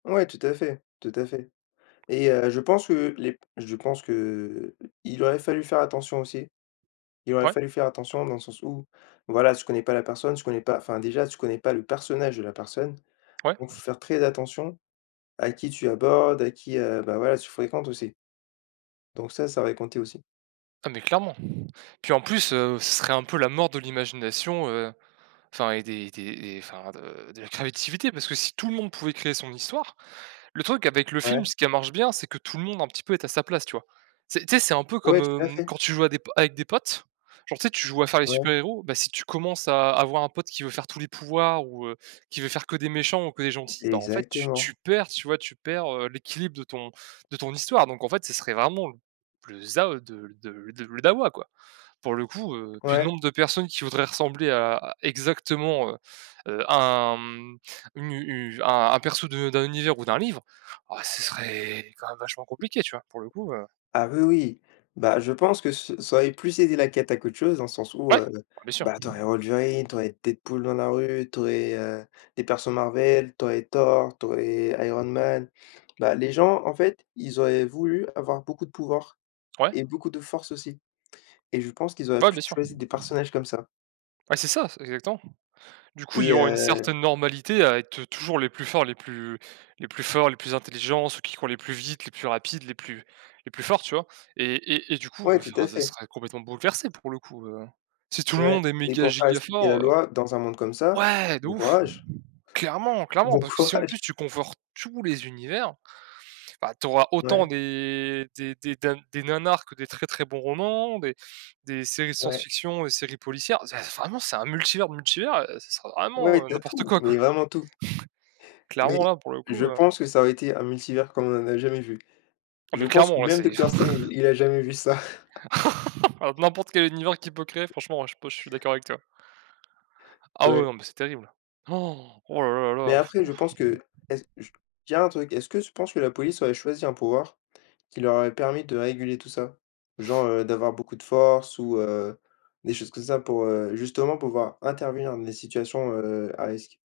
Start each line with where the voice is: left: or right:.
left: Ouais tout à fait, tout à fait et heu, je pense que les p je pense que, heu, il aurait fallu faire attention aussi il aurait
right: Ouais.
left: fallu faire attention dans le sens où voilà, tu connais pas la personne, tu connais pas enfin déjà tu connais pas le personnage de la personne,
right: Ouais.
left: donc faut faire très attention à qui tu abordes, à qui, heu, bah voilà tu fréquentes aussi donc ça, ça va y compter aussi.
right: Ah, mais clairement! Puis en plus, heu, ce serait un peu la mort de l'imagination, heu, enfin et des des des enfin de de la créativité, parce que si tout le monde pouvait créer son histoire. Le truc avec le film
left: Ouais.
right: ce qui marche bien, c'est que tout le monde un petit peu est à sa place, tu vois? Tu sais tu sais, c'est un peu comme,
left: Ouais, tout à
right: hem,
left: fait.
right: quand tu joues à des po avec des potes, genre, tu sais, tu joues à faire les super
left: Ouais.
right: héros, bah si tu commences à avoir un pote qui veut faire tous les pouvoirs ou heu, qui veut faire que des méchants ou que des gentils, bah en fait, tu
left: Exactement.
right: tu perds, tu vois, tu perds, heu, l'équilibre de ton de ton histoire, donc en fait, ce serait vraiment plus de ça, heu, de le de le le dawa quoi! Pour le coup, heu puis le
left: Ouais.
right: nombre de personnes qui voudraient ressembler à exactement, heu heu, à un, hem une u à un perso de d'un univers ou d'un livre, oh ce serait quand même vachement compliqué, tu vois? Pour le coup, heu
left: Ah oui, oui! Bah je pense que ce ça aurait plus aidé la cata à qu'autre chose dans le sens où,
right: Ouais!
left: heu,
right: Bien sûr.
left: bah tu aurais Wolverine, tu aurais Deadpool dans la rue, tu aurais, heu, des persos Marvel, tu aurais Thor, tu aurais Iron Man. Bah les gens en fait, ils auraient voulu avoir beaucoup de pouvoir
right: Ouais.
left: et beaucoup de force aussi et je pense qu'ils auraient
right: Ouais,
left: plus
right: bien sûr.
left: choisi des personnages comme ça
right: Ouais c'est ça, exactement. Du coup ils
left: et
right: ont une
left: heu
right: certaine normalité à être toujours les plus forts, les plus les plus plus forts, les plus intelligents, ceux qui courent les plus vite, les plus rapides, les plus les plus forts, tu vois? Et et et du coup,
left: Ouais, tout
right: enfin
left: à
right: ça
left: fait.
right: serait complètement bouleversé pour le coup, heu, si tout le
left: Ouais
right: monde est
left: et
right: méga
left: pour faire
right: giga
left: respecter la
right: fort, heu
left: loi dans un monde comme ça,
right: Ouais! De
left: bon
right: ouf!
left: courage!
right: Clairement! Clairement!
left: Bon
right: Parce que si en
left: courage!
right: plus tu conforts tous les univers, bah tu auras
left: Ouais.
right: autant des des des ding des nanars que des très, très bons romans des des séries
left: Ouais.
right: science-fiction et séries policières. Vraiment c'est un multivers, multivers, heu, ce sera
left: Ouais
right: vraiment,
left: et
right: heu,
left: tu as
right: n'importe
left: tout!
right: quoi,
left: Mais
right: quoi.
left: vraiment tout. Mais
right: Clairement là pour le
left: je
right: coup, heu
left: pense que ça aurait été un multivers comme on n'en a jamais vu.
right: Ah mais
left: Je pense que
right: clairement, là
left: même
right: c'est
left: Docteur Strange il a jamais vu ça.
right: N'importe quel univers qui peut créer franchement, heu, je suis pas je suis d'accord avec toi. Ah ouais,
left: Ouais.
right: non mais c'est terrible. Han! Oh là là
left: Mais
right: là
left: après je
right: là!
left: pense que est-ce je tiens un truc, est-ce que tu penses que la police aurait choisi un pouvoir, qui leur aurait permis de réguler tout ça? Genre, heu, d'avoir beaucoup de force ou heu, des choses comme ça pour, heu, justement pour pouvoir intervenir dans les situations, heu, à risque.